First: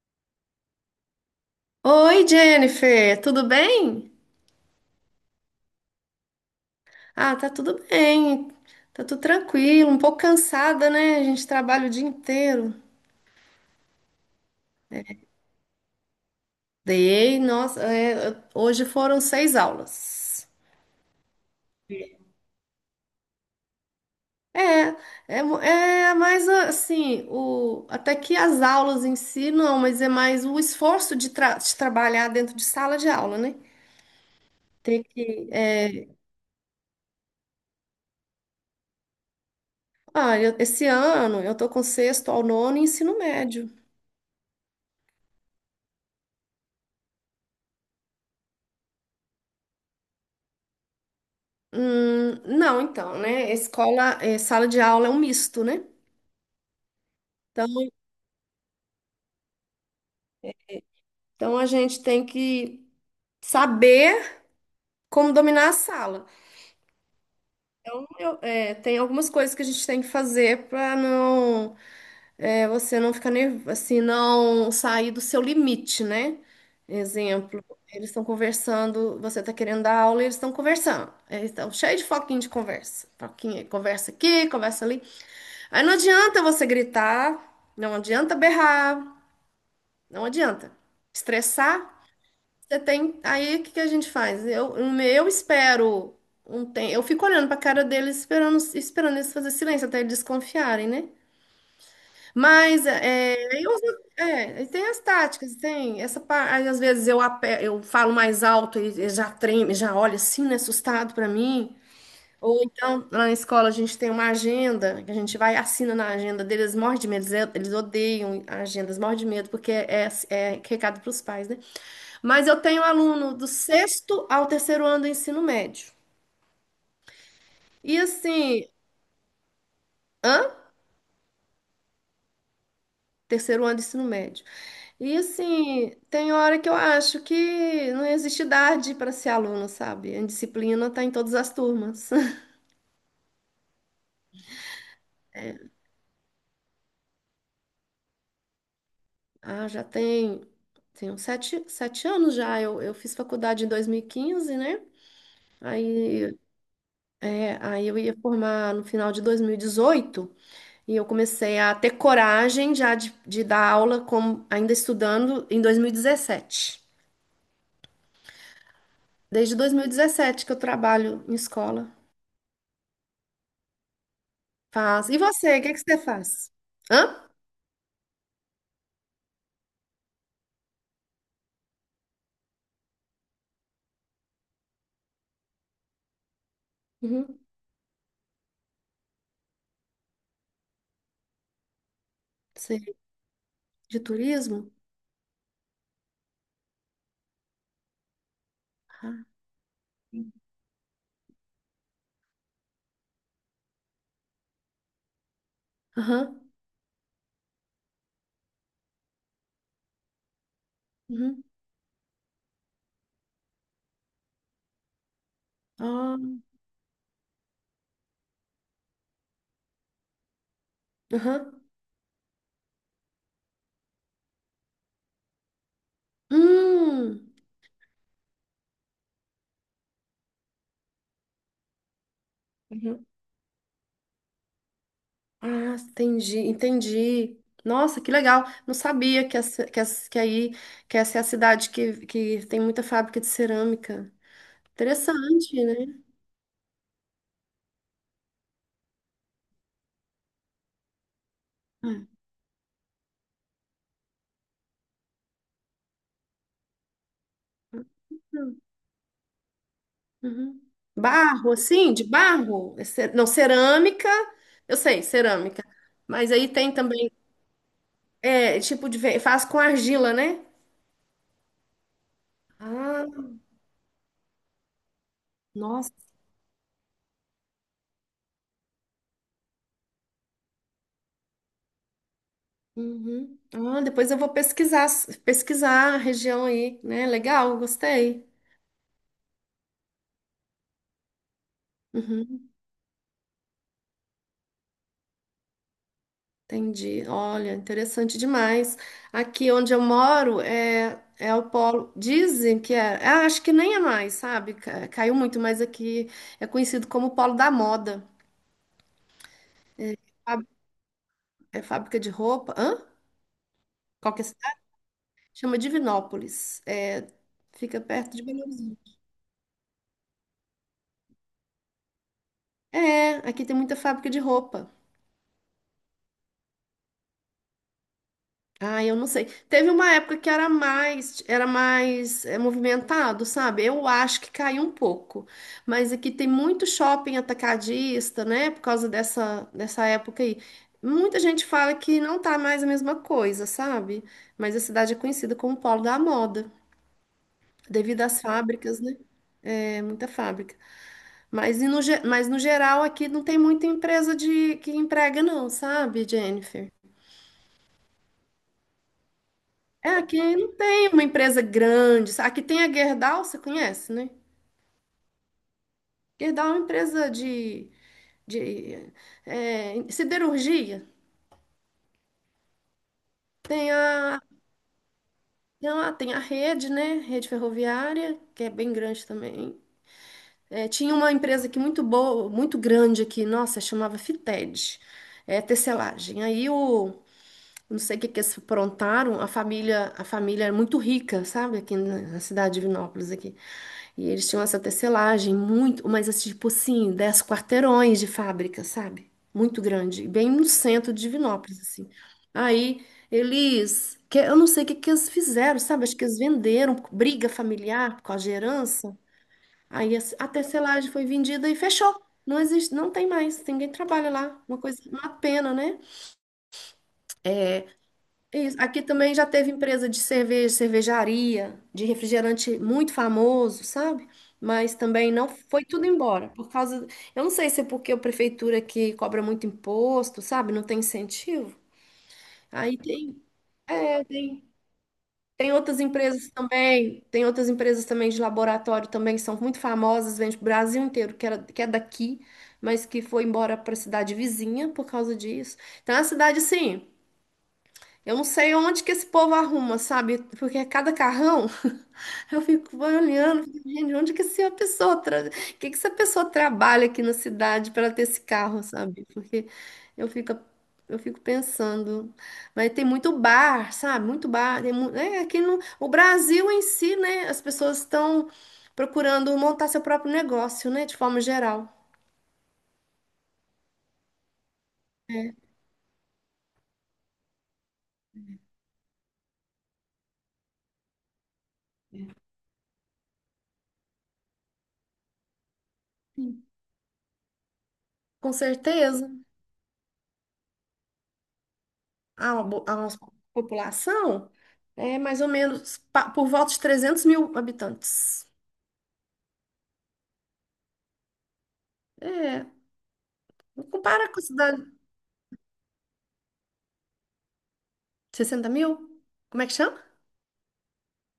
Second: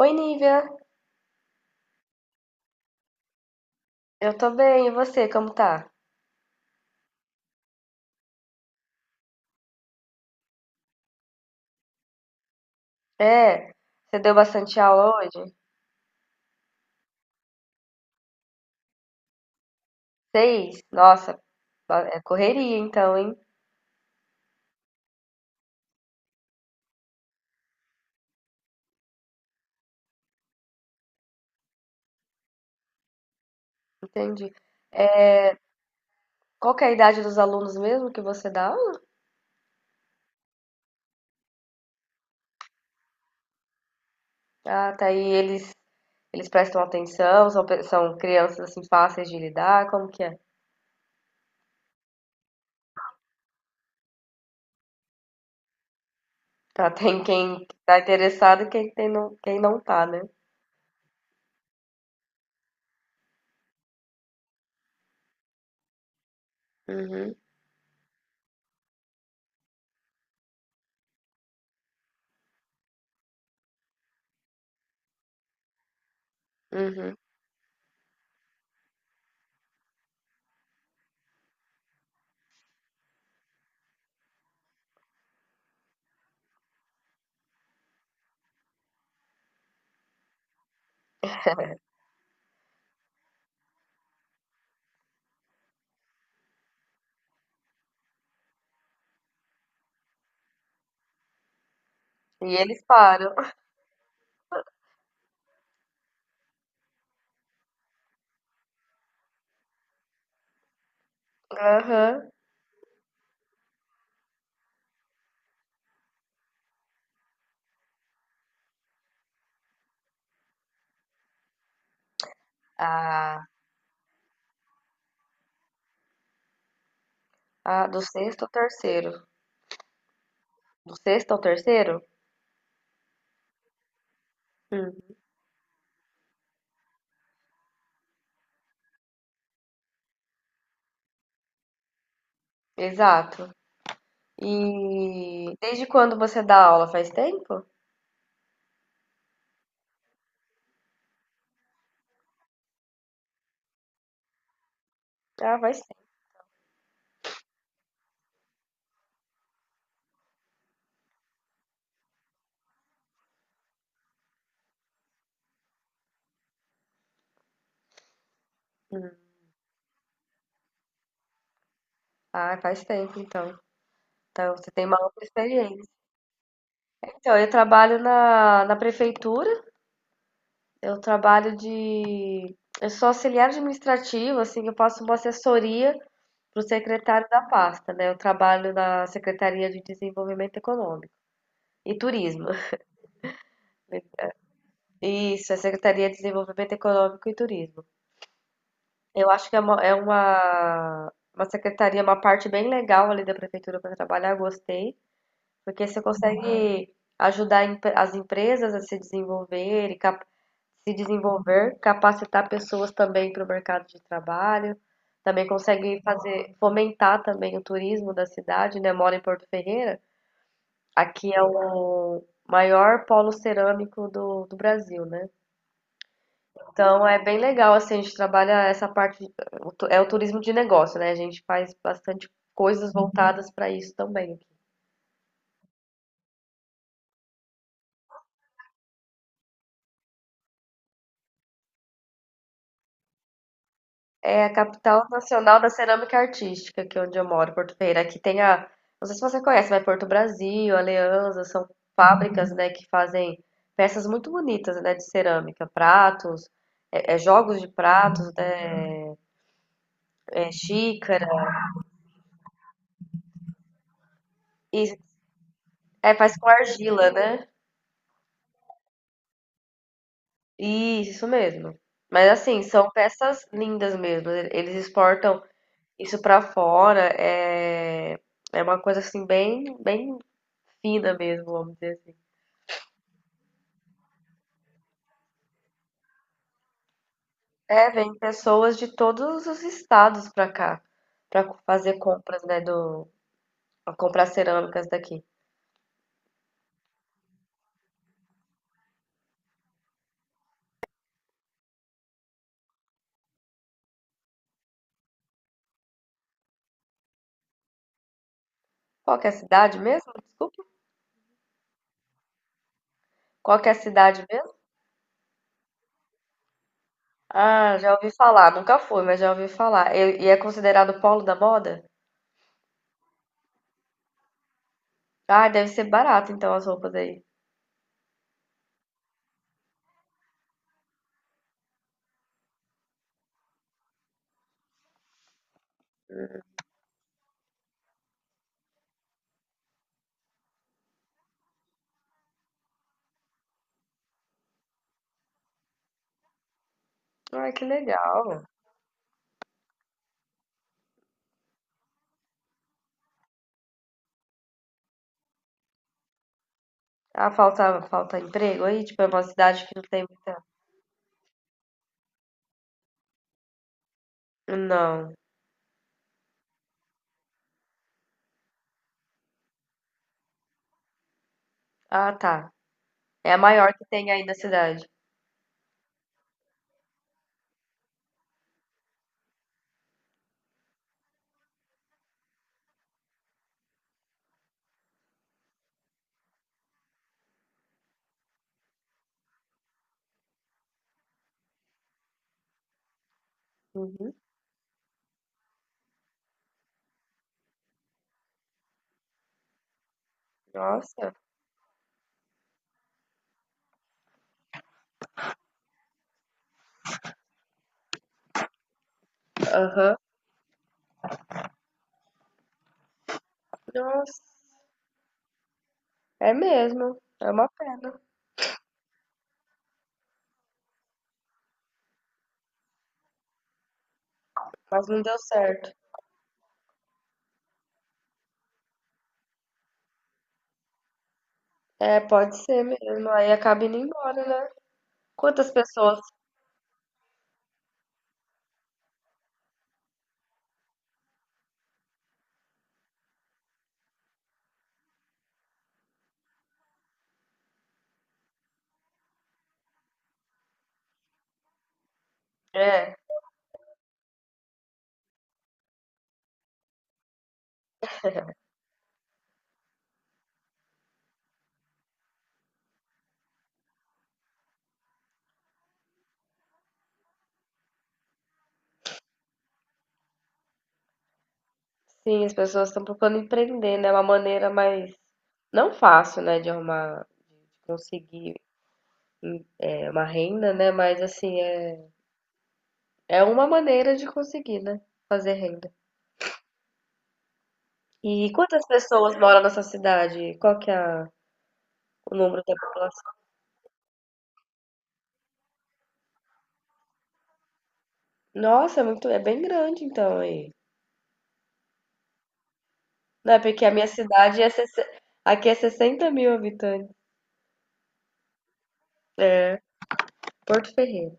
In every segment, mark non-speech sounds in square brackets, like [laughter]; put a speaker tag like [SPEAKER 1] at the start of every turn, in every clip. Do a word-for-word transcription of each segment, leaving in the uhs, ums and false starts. [SPEAKER 1] Oi, Nívia.
[SPEAKER 2] Oi, Jennifer, tudo bem?
[SPEAKER 1] Eu tô bem, e você, como tá?
[SPEAKER 2] Ah, tá tudo bem, tá tudo tranquilo, um pouco cansada, né? A gente trabalha o dia inteiro.
[SPEAKER 1] É, você deu bastante aula hoje?
[SPEAKER 2] Dei, nossa, é, hoje foram seis aulas.
[SPEAKER 1] Seis? Nossa, ba- é correria então, hein?
[SPEAKER 2] É, é, mu- é mais assim, o, até que as aulas em si não, mas é mais o esforço de, tra- de trabalhar dentro de sala de aula, né?
[SPEAKER 1] Entendi.
[SPEAKER 2] Ter que, é,
[SPEAKER 1] Qual que é a idade dos alunos mesmo que você dá aula?
[SPEAKER 2] ah, eu- Esse ano eu tô com sexto ao nono e ensino médio.
[SPEAKER 1] Ah, tá aí, eles, eles prestam atenção, são, pe- são crianças assim fáceis de lidar, como que é?
[SPEAKER 2] Hum, não, então, né? Escola, eh, sala de aula é um misto, né?
[SPEAKER 1] Tá, tem [laughs] quem
[SPEAKER 2] Então,
[SPEAKER 1] tá interessado e quem, tem não, quem não tá, né?
[SPEAKER 2] então a gente tem que saber como dominar a sala.
[SPEAKER 1] Uhum,
[SPEAKER 2] Então, eu, eh, tem algumas coisas que a gente tem que fazer para não, eh, você não ficar nervoso, assim, não sair do seu limite, né?
[SPEAKER 1] uhum.
[SPEAKER 2] Exemplo, eles estão conversando, você está querendo dar aula, e eles estão conversando. Eles estão cheios de foquinho de conversa. Foquinho, conversa aqui, conversa ali. Aí não adianta você gritar, não adianta berrar. Não adianta. Estressar, você tem. Aí o que que a gente faz? Eu, um- eu espero um tempo. Eu fico olhando para a cara deles, esperando, esperando eles fazer silêncio até eles desconfiarem, né?
[SPEAKER 1] E eles
[SPEAKER 2] Mas
[SPEAKER 1] param.
[SPEAKER 2] é, eu, é, e tem as táticas, tem essa parte. Às vezes eu, ape- eu falo mais alto e e já treme, já olha assim, né, assustado para mim.
[SPEAKER 1] Aham.
[SPEAKER 2] Ou então, lá na escola, a gente tem uma agenda, que a gente vai e assina na agenda deles, morre de medo, eles eles odeiam agendas, morre de medo, porque é, é é recado para os pais, né? Mas eu tenho aluno
[SPEAKER 1] Ah,
[SPEAKER 2] do sexto ao terceiro ano do ensino médio.
[SPEAKER 1] ah,
[SPEAKER 2] E
[SPEAKER 1] do sexto ao
[SPEAKER 2] assim,
[SPEAKER 1] terceiro.
[SPEAKER 2] hã?
[SPEAKER 1] Do sexto ao terceiro?
[SPEAKER 2] Terceiro ano do ensino médio. E assim, tem hora que eu acho que não existe idade para ser aluno, sabe? A disciplina tá em todas as turmas. [laughs]
[SPEAKER 1] Exato. E desde quando você dá aula? Faz tempo?
[SPEAKER 2] Ah, já tem, tem uns sete, sete anos já. Eu, eu fiz faculdade em dois mil e quinze, né?
[SPEAKER 1] Ah, faz tempo.
[SPEAKER 2] Aí, é, aí eu ia formar no final de dois mil e dezoito. E eu comecei a ter coragem já de, de dar aula como ainda estudando em dois mil e dezessete. Desde dois mil e dezessete que eu trabalho em escola.
[SPEAKER 1] Ah, faz tempo então. Então você tem uma
[SPEAKER 2] Faz. E
[SPEAKER 1] ampla
[SPEAKER 2] você, o que é que
[SPEAKER 1] experiência.
[SPEAKER 2] você faz? Hã?
[SPEAKER 1] Então, eu trabalho na, na prefeitura, eu trabalho de. Eu sou auxiliar administrativo, assim, eu faço uma assessoria para o secretário
[SPEAKER 2] Uhum.
[SPEAKER 1] da pasta, né? Eu trabalho na Secretaria de Desenvolvimento Econômico e Turismo.
[SPEAKER 2] Você é
[SPEAKER 1] [laughs]
[SPEAKER 2] de turismo?
[SPEAKER 1] Isso, é Secretaria de Desenvolvimento Econômico e Turismo.
[SPEAKER 2] Ah,
[SPEAKER 1] Eu acho que é uma, é uma, uma secretaria, uma parte bem legal ali da prefeitura para trabalhar, gostei, porque você
[SPEAKER 2] aham.
[SPEAKER 1] consegue ajudar em- as empresas a se desenvolver e cap- se
[SPEAKER 2] Uhum.
[SPEAKER 1] desenvolver, capacitar pessoas também para o mercado de trabalho, também consegue
[SPEAKER 2] Ah,
[SPEAKER 1] fazer, fomentar também o turismo da cidade, né? Eu moro em Porto Ferreira, aqui é
[SPEAKER 2] aham.
[SPEAKER 1] o maior polo cerâmico do, do Brasil, né? Então é
[SPEAKER 2] Hum.
[SPEAKER 1] bem legal, assim, a gente trabalha essa parte, de- o tu- é o turismo de negócio, né? A gente faz bastante coisas
[SPEAKER 2] Uhum.
[SPEAKER 1] voltadas para isso também.
[SPEAKER 2] Ah, entendi, entendi. Nossa, que legal. Não sabia que, essa, que, essa- que aí que essa é a cidade que, que tem muita fábrica de cerâmica.
[SPEAKER 1] É a capital nacional
[SPEAKER 2] Interessante,
[SPEAKER 1] da
[SPEAKER 2] né?
[SPEAKER 1] cerâmica artística, que é onde eu moro, Porto Ferreira. Aqui tem a, não sei se você conhece, mas Porto Brasil, Aliança, são
[SPEAKER 2] É.
[SPEAKER 1] fábricas, né, que fazem peças muito bonitas, né, de cerâmica, pratos, é, é jogos de pratos, né, é
[SPEAKER 2] Uhum.
[SPEAKER 1] xícara,
[SPEAKER 2] Barro, assim, de barro? É ce- Não, cerâmica, eu
[SPEAKER 1] e
[SPEAKER 2] sei, cerâmica.
[SPEAKER 1] é,
[SPEAKER 2] Mas
[SPEAKER 1] faz com
[SPEAKER 2] aí tem
[SPEAKER 1] argila,
[SPEAKER 2] também,
[SPEAKER 1] né?
[SPEAKER 2] é, tipo de... ve- faz com argila, né?
[SPEAKER 1] Isso, isso mesmo. Mas assim, são
[SPEAKER 2] Ah,
[SPEAKER 1] peças lindas mesmo. e- Eles exportam
[SPEAKER 2] nossa.
[SPEAKER 1] isso pra fora. É, é uma coisa assim bem, bem fina mesmo, vamos dizer assim.
[SPEAKER 2] Uhum. Ah, depois eu vou pesquisar, pesquisar a região aí, né? Legal,
[SPEAKER 1] É, vem
[SPEAKER 2] gostei.
[SPEAKER 1] pessoas de todos os estados pra cá, pra co- fazer compras,
[SPEAKER 2] Uhum,
[SPEAKER 1] né, do, pra comprar cerâmicas daqui.
[SPEAKER 2] entendi. Olha, interessante demais. Aqui onde eu moro é, é o polo. Dizem que é. ah, acho que nem é mais, sabe? Ca- Caiu muito, mas aqui é conhecido como polo da moda.
[SPEAKER 1] Qual que é a cidade mesmo? Desculpa.
[SPEAKER 2] É fábrica de roupa. Hã?
[SPEAKER 1] Qual que é a
[SPEAKER 2] Qual que
[SPEAKER 1] cidade
[SPEAKER 2] é a
[SPEAKER 1] mesmo?
[SPEAKER 2] cidade? Chama Divinópolis. É,
[SPEAKER 1] Ah,
[SPEAKER 2] fica
[SPEAKER 1] já ouvi
[SPEAKER 2] perto de Belo
[SPEAKER 1] falar, nunca
[SPEAKER 2] Horizonte.
[SPEAKER 1] fui, mas já ouvi falar. E, e é considerado polo da moda?
[SPEAKER 2] É, aqui tem muita fábrica de roupa.
[SPEAKER 1] Ah, deve ser barato então as roupas aí.
[SPEAKER 2] Ah, eu não sei. Teve uma época que era mais, era mais é, movimentado, sabe? Eu acho que caiu um pouco. Mas aqui tem muito shopping atacadista, né? Por causa dessa, dessa época aí. Muita gente fala que não tá mais a mesma coisa, sabe? Mas a cidade é conhecida como polo da moda,
[SPEAKER 1] Ai, que
[SPEAKER 2] devido às
[SPEAKER 1] legal.
[SPEAKER 2] fábricas, né? É, muita fábrica. Mas, e no, ge- mas no geral aqui não tem muita empresa de que emprega não, sabe, Jennifer?
[SPEAKER 1] Ah, falta, falta emprego aí? Tipo, é uma cidade que não
[SPEAKER 2] É,
[SPEAKER 1] tem
[SPEAKER 2] aqui
[SPEAKER 1] muita.
[SPEAKER 2] não tem uma empresa grande. sa- Aqui tem a Gerdau, você conhece, né?
[SPEAKER 1] Não.
[SPEAKER 2] Gerdau é uma empresa de, de é, siderurgia.
[SPEAKER 1] Ah, tá. É a
[SPEAKER 2] Tem
[SPEAKER 1] maior que tem
[SPEAKER 2] a,
[SPEAKER 1] aí na cidade.
[SPEAKER 2] tem a, tem a rede, né? Rede ferroviária, que é bem grande também. É, tinha uma empresa aqui muito boa, muito grande aqui, nossa, chamava Fited, é, tecelagem. Aí o não sei o que que eles aprontaram, a família, a família era muito rica, sabe, aqui na na cidade de Vinópolis aqui. E
[SPEAKER 1] Uhum.
[SPEAKER 2] eles tinham essa tecelagem muito, mas assim, tipo assim, dez quarteirões de fábrica, sabe? Muito grande, bem no centro de
[SPEAKER 1] Nossa.
[SPEAKER 2] Vinópolis assim. Aí eles, que eu não sei o que que eles fizeram, sabe? Acho que eles venderam briga familiar por causa de herança. Aí
[SPEAKER 1] Aham.
[SPEAKER 2] a a tecelagem foi vendida e fechou. Não existe, não tem mais, ninguém trabalha
[SPEAKER 1] Nossa.
[SPEAKER 2] lá. Uma coisa, uma pena, né?
[SPEAKER 1] É mesmo. É uma pena.
[SPEAKER 2] Isso. Aqui também já teve empresa de cerveja, cervejaria, de refrigerante muito famoso, sabe? Mas
[SPEAKER 1] Mas não
[SPEAKER 2] também
[SPEAKER 1] deu
[SPEAKER 2] não foi
[SPEAKER 1] certo.
[SPEAKER 2] tudo embora, por causa, eu não sei se é porque a prefeitura aqui cobra muito imposto, sabe? Não tem incentivo.
[SPEAKER 1] É, pode ser
[SPEAKER 2] Aí
[SPEAKER 1] mesmo.
[SPEAKER 2] tem,
[SPEAKER 1] Aí acaba indo
[SPEAKER 2] é,
[SPEAKER 1] embora,
[SPEAKER 2] tem,
[SPEAKER 1] né? Quantas
[SPEAKER 2] tem outras
[SPEAKER 1] pessoas.
[SPEAKER 2] empresas também, tem outras empresas também de laboratório também que são muito famosas, vende pro Brasil inteiro, que era, que é daqui, mas que foi embora para a cidade vizinha por causa disso. Então a cidade assim, eu não sei onde que esse povo arruma, sabe? Porque é cada carrão, [laughs] eu fico
[SPEAKER 1] É.
[SPEAKER 2] olhando, fico, gente, onde que essa pessoa, tra... que que essa pessoa trabalha aqui na cidade para ter esse carro, sabe? Porque eu fico, eu fico pensando, mas tem muito bar, sabe? Muito bar, tem mu... é, aqui no o Brasil em si, né? As pessoas estão procurando montar seu próprio negócio, né? De forma geral.
[SPEAKER 1] Sim, as pessoas estão procurando empreender, né? É uma maneira mais. Não fácil, né? De arrumar é, uma renda, né? Mas assim, é, é uma maneira de conseguir, né? Fazer renda. E
[SPEAKER 2] Com
[SPEAKER 1] quantas pessoas
[SPEAKER 2] certeza.
[SPEAKER 1] moram nessa cidade? Qual que é a- o
[SPEAKER 2] a,
[SPEAKER 1] número
[SPEAKER 2] uma
[SPEAKER 1] da
[SPEAKER 2] bo- a nossa
[SPEAKER 1] população?
[SPEAKER 2] população é mais ou menos pa- por volta de trezentos mil habitantes.
[SPEAKER 1] Nossa, é muito, é bem grande então aí.
[SPEAKER 2] É,
[SPEAKER 1] Não, é porque
[SPEAKER 2] não
[SPEAKER 1] a minha
[SPEAKER 2] compara com a
[SPEAKER 1] cidade é,
[SPEAKER 2] cidade.
[SPEAKER 1] sessenta aqui é sessenta mil habitantes,
[SPEAKER 2] Sessenta mil? Como é que chama?
[SPEAKER 1] Porto Ferreira.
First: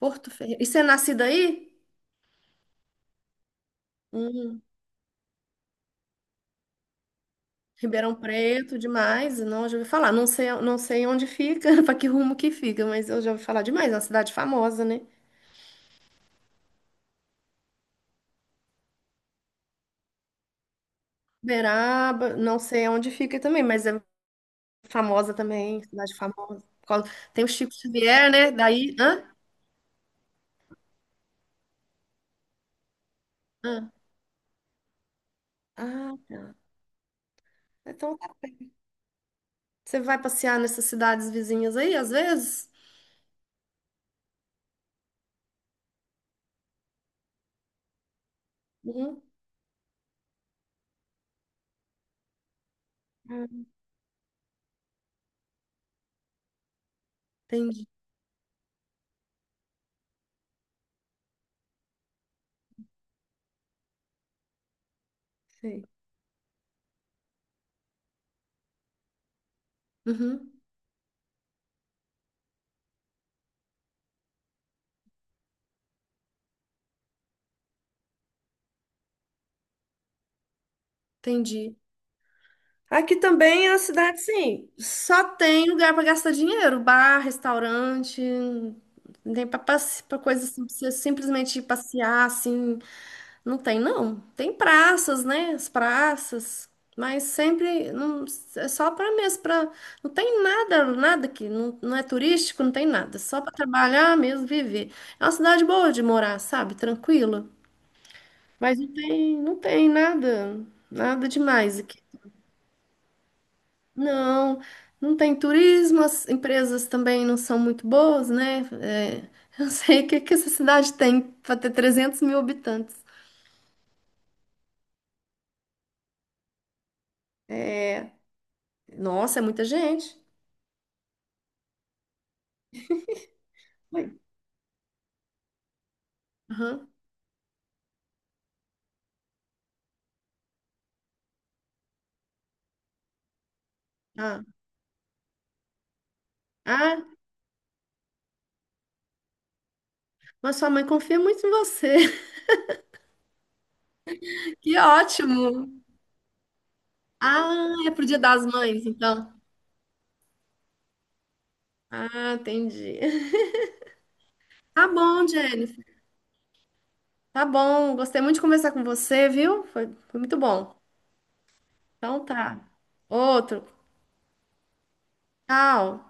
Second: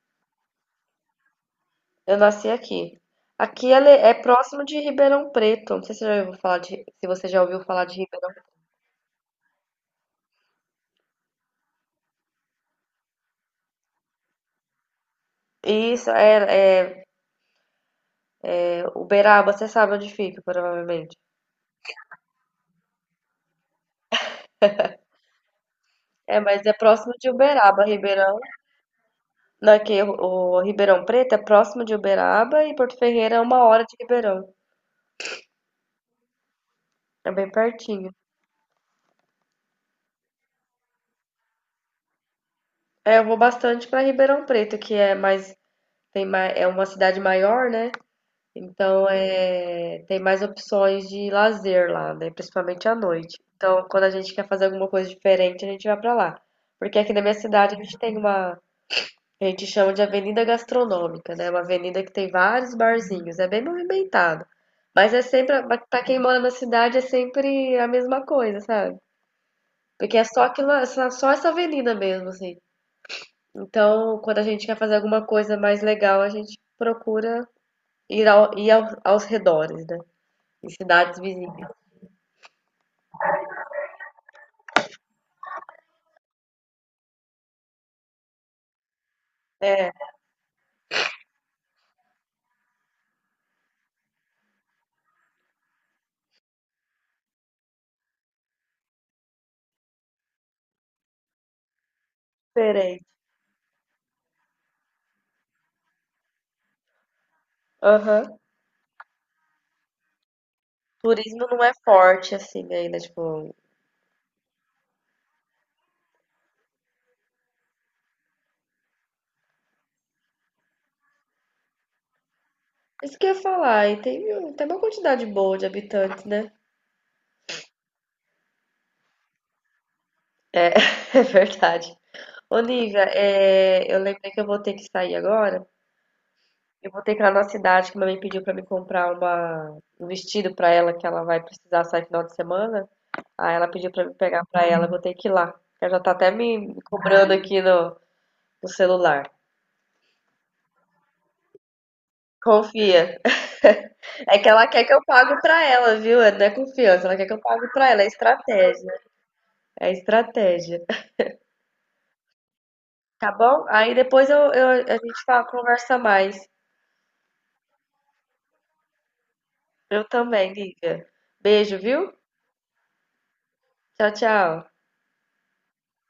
[SPEAKER 2] Porto Ferreira. E você é nascida aí?
[SPEAKER 1] Eu nasci aqui. Aqui ela é é
[SPEAKER 2] Hum,
[SPEAKER 1] próximo de Ribeirão Preto. Não sei se você já ouviu falar de, se você já ouviu falar de
[SPEAKER 2] Ribeirão
[SPEAKER 1] Ribeirão.
[SPEAKER 2] Preto, demais. Não, eu já ouvi falar. Não sei, não sei onde fica, [laughs] para que rumo que fica, mas eu já ouvi falar demais. É uma cidade famosa, né?
[SPEAKER 1] Isso, é, é Uberaba, você sabe onde fica, provavelmente.
[SPEAKER 2] Uberaba, não sei onde fica também, mas é famosa também, cidade
[SPEAKER 1] É, mas
[SPEAKER 2] famosa.
[SPEAKER 1] é
[SPEAKER 2] Por causa-
[SPEAKER 1] próximo de
[SPEAKER 2] Tem o Chico
[SPEAKER 1] Uberaba,
[SPEAKER 2] Xavier,
[SPEAKER 1] Ribeirão.
[SPEAKER 2] né? Daí. Hã?
[SPEAKER 1] Não, é que o, o Ribeirão Preto é próximo de Uberaba e Porto Ferreira é uma hora
[SPEAKER 2] Hã?
[SPEAKER 1] de Ribeirão.
[SPEAKER 2] Ah, tá.
[SPEAKER 1] É bem pertinho.
[SPEAKER 2] Então Você vai passear nessas cidades vizinhas aí, às vezes?
[SPEAKER 1] É, eu vou bastante para Ribeirão Preto, que é mais, tem mais, é uma cidade maior, né? Então
[SPEAKER 2] Uhum.
[SPEAKER 1] é, tem mais opções de lazer lá, né? Principalmente à noite.
[SPEAKER 2] Ah,
[SPEAKER 1] Então, quando a gente quer fazer alguma coisa diferente, a gente vai para lá. Porque aqui na minha cidade a
[SPEAKER 2] Entendi.
[SPEAKER 1] gente tem uma, a gente chama de avenida gastronômica, né? Uma avenida que tem vários barzinhos, é bem movimentado. Mas é sempre,
[SPEAKER 2] Sei.
[SPEAKER 1] para quem mora na cidade, é sempre a mesma coisa, sabe? Porque é só
[SPEAKER 2] Uhum.
[SPEAKER 1] aquilo, é só essa avenida mesmo, assim. Então, quando a gente quer fazer alguma coisa mais legal, a gente procura ir, ao, ir aos, aos redores, né? Em cidades vizinhas.
[SPEAKER 2] Entendi. Aqui também é uma cidade, sim. Só tem lugar para gastar dinheiro, bar, restaurante, não tem para
[SPEAKER 1] É,
[SPEAKER 2] coisa assim, pra você simplesmente ir passear assim. Não tem, não. Tem praças, né? As praças. Mas sempre não, é só para mesmo, para não tem nada, nada que não, não é turístico, não tem
[SPEAKER 1] diferente.
[SPEAKER 2] nada, é só para trabalhar mesmo, viver. É uma cidade boa de morar, sabe? Tranquila.
[SPEAKER 1] Aham.
[SPEAKER 2] Mas não tem, não tem nada, nada
[SPEAKER 1] Turismo não é
[SPEAKER 2] demais aqui.
[SPEAKER 1] forte assim ainda, tipo.
[SPEAKER 2] Não, não tem turismo, as empresas também não são muito boas, né? É, [laughs] eu não sei o que que essa cidade tem para ter trezentos mil habitantes.
[SPEAKER 1] Isso que eu ia falar, e tem, tem uma quantidade boa de habitantes, né?
[SPEAKER 2] Nossa, é muita gente.
[SPEAKER 1] É, [laughs] é verdade. Ô, Nívia, é, eu
[SPEAKER 2] Oi.
[SPEAKER 1] lembrei que eu vou ter que sair agora. Eu vou ter que ir lá na cidade, que minha mãe pediu pra me comprar uma, um vestido pra ela, que ela vai precisar sair final de semana. Aí ela pediu pra me
[SPEAKER 2] Ah,
[SPEAKER 1] pegar pra ela, eu vou ter que ir lá. Ela já tá até me me
[SPEAKER 2] ah,
[SPEAKER 1] cobrando aqui no, no celular.
[SPEAKER 2] mas sua mãe confia muito em você. [laughs]
[SPEAKER 1] Confia. É que ela
[SPEAKER 2] Que
[SPEAKER 1] quer que eu pague pra
[SPEAKER 2] ótimo.
[SPEAKER 1] ela, viu? É- Não é confiança, ela quer que eu pague
[SPEAKER 2] Ah,
[SPEAKER 1] pra
[SPEAKER 2] é
[SPEAKER 1] ela.
[SPEAKER 2] pro
[SPEAKER 1] É
[SPEAKER 2] Dia das Mães,
[SPEAKER 1] estratégia.
[SPEAKER 2] então.
[SPEAKER 1] É estratégia.
[SPEAKER 2] Ah, entendi.
[SPEAKER 1] Tá
[SPEAKER 2] [laughs]
[SPEAKER 1] bom? Aí depois eu, eu-
[SPEAKER 2] Tá
[SPEAKER 1] a gente
[SPEAKER 2] bom,
[SPEAKER 1] fala,
[SPEAKER 2] Jennifer.
[SPEAKER 1] conversa mais.
[SPEAKER 2] Tá bom. Gostei muito de conversar com você, viu? Foi,
[SPEAKER 1] Eu
[SPEAKER 2] foi muito
[SPEAKER 1] também,
[SPEAKER 2] bom.
[SPEAKER 1] Lívia. Beijo, viu?
[SPEAKER 2] Então tá. Outro.
[SPEAKER 1] Tchau, tchau.
[SPEAKER 2] Tchau.